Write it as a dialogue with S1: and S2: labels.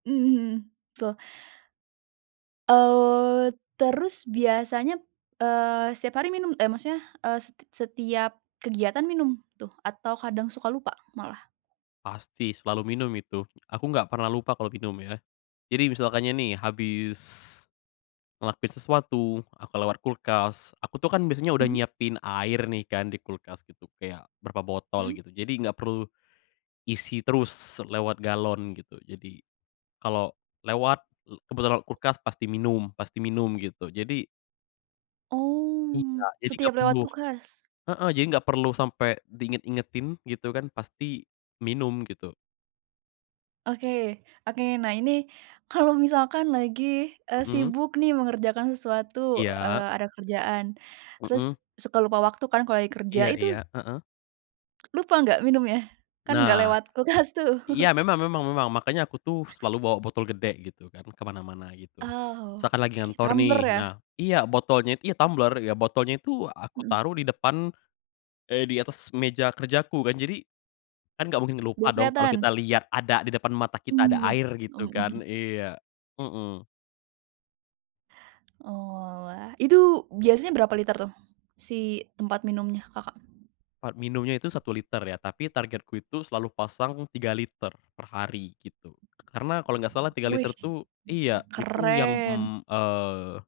S1: Mmm. [unintelligible] Eee, terus biasanya, eee, setiap hari minum eh maksudnya, eee, set setiap kegiatan minum tuh atau kadang suka lupa, malah?
S2: Pasti selalu minum itu, aku nggak pernah lupa kalau minum ya. Jadi misalkannya nih, habis ngelakuin sesuatu, aku lewat kulkas, aku tuh kan biasanya udah
S1: Mhm.
S2: nyiapin air nih kan di kulkas gitu kayak berapa botol
S1: Mhm.
S2: gitu, jadi nggak perlu isi terus lewat galon gitu. Jadi kalo lewat, l kebetulan lewat kulkas pasti minum pasti minum, gitu. Jadi Iya,
S1: Oh,
S2: jadi nggak
S1: setiap lewat
S2: perlu
S1: kulkas.
S2: heeh, jadi nggak perlu sampe di inget-ingetin gitu kan pasti minum, gitu.
S1: Oke, oke, nah ini kalau misalkan lagi, eee,
S2: Mhm.
S1: sibuk nih mengerjakan sesuatu,
S2: Iya.
S1: eee, ada kerjaan terus
S2: Mhm.
S1: suka lupa waktu kan kalau lagi kerja,
S2: Iya iya.
S1: itu
S2: Heeh.
S1: lupa nggak minumnya? Kan nggak
S2: Nah
S1: lewat kulkas tuh.
S2: iya memang memang memang, makanya aku tuh selalu bawa botol gede gitu kan, ke mana-mana, gitu.
S1: Oh,
S2: Misalkan lagi
S1: kayak
S2: ngantor nih
S1: tumbler ya?
S2: nah iya botolnya itu ya tumbler, ya botolnya itu aku
S1: Mhm.
S2: taruh di depan eh di atas meja kerjaku. Kan jadi, kan nggak mungkin lupa
S1: Biar
S2: dong kalo
S1: keliatan.
S2: kita lihat ada di depan mata kita ada
S1: Iya.
S2: air gitu
S1: Mhm mhm.
S2: kan, iya. Heeh.
S1: Oalah. Itu biasanya berapa liter tuh si tempat minumnya, Kakak?
S2: Tempat minumnya itu 1 liter ya, tapi targetku itu selalu pasang 3 liter per hari, gitu. Karena kalo nggak salah 3 liter
S1: Wih,
S2: tuh iya, itu yang,
S1: keren.
S2: mmm, eee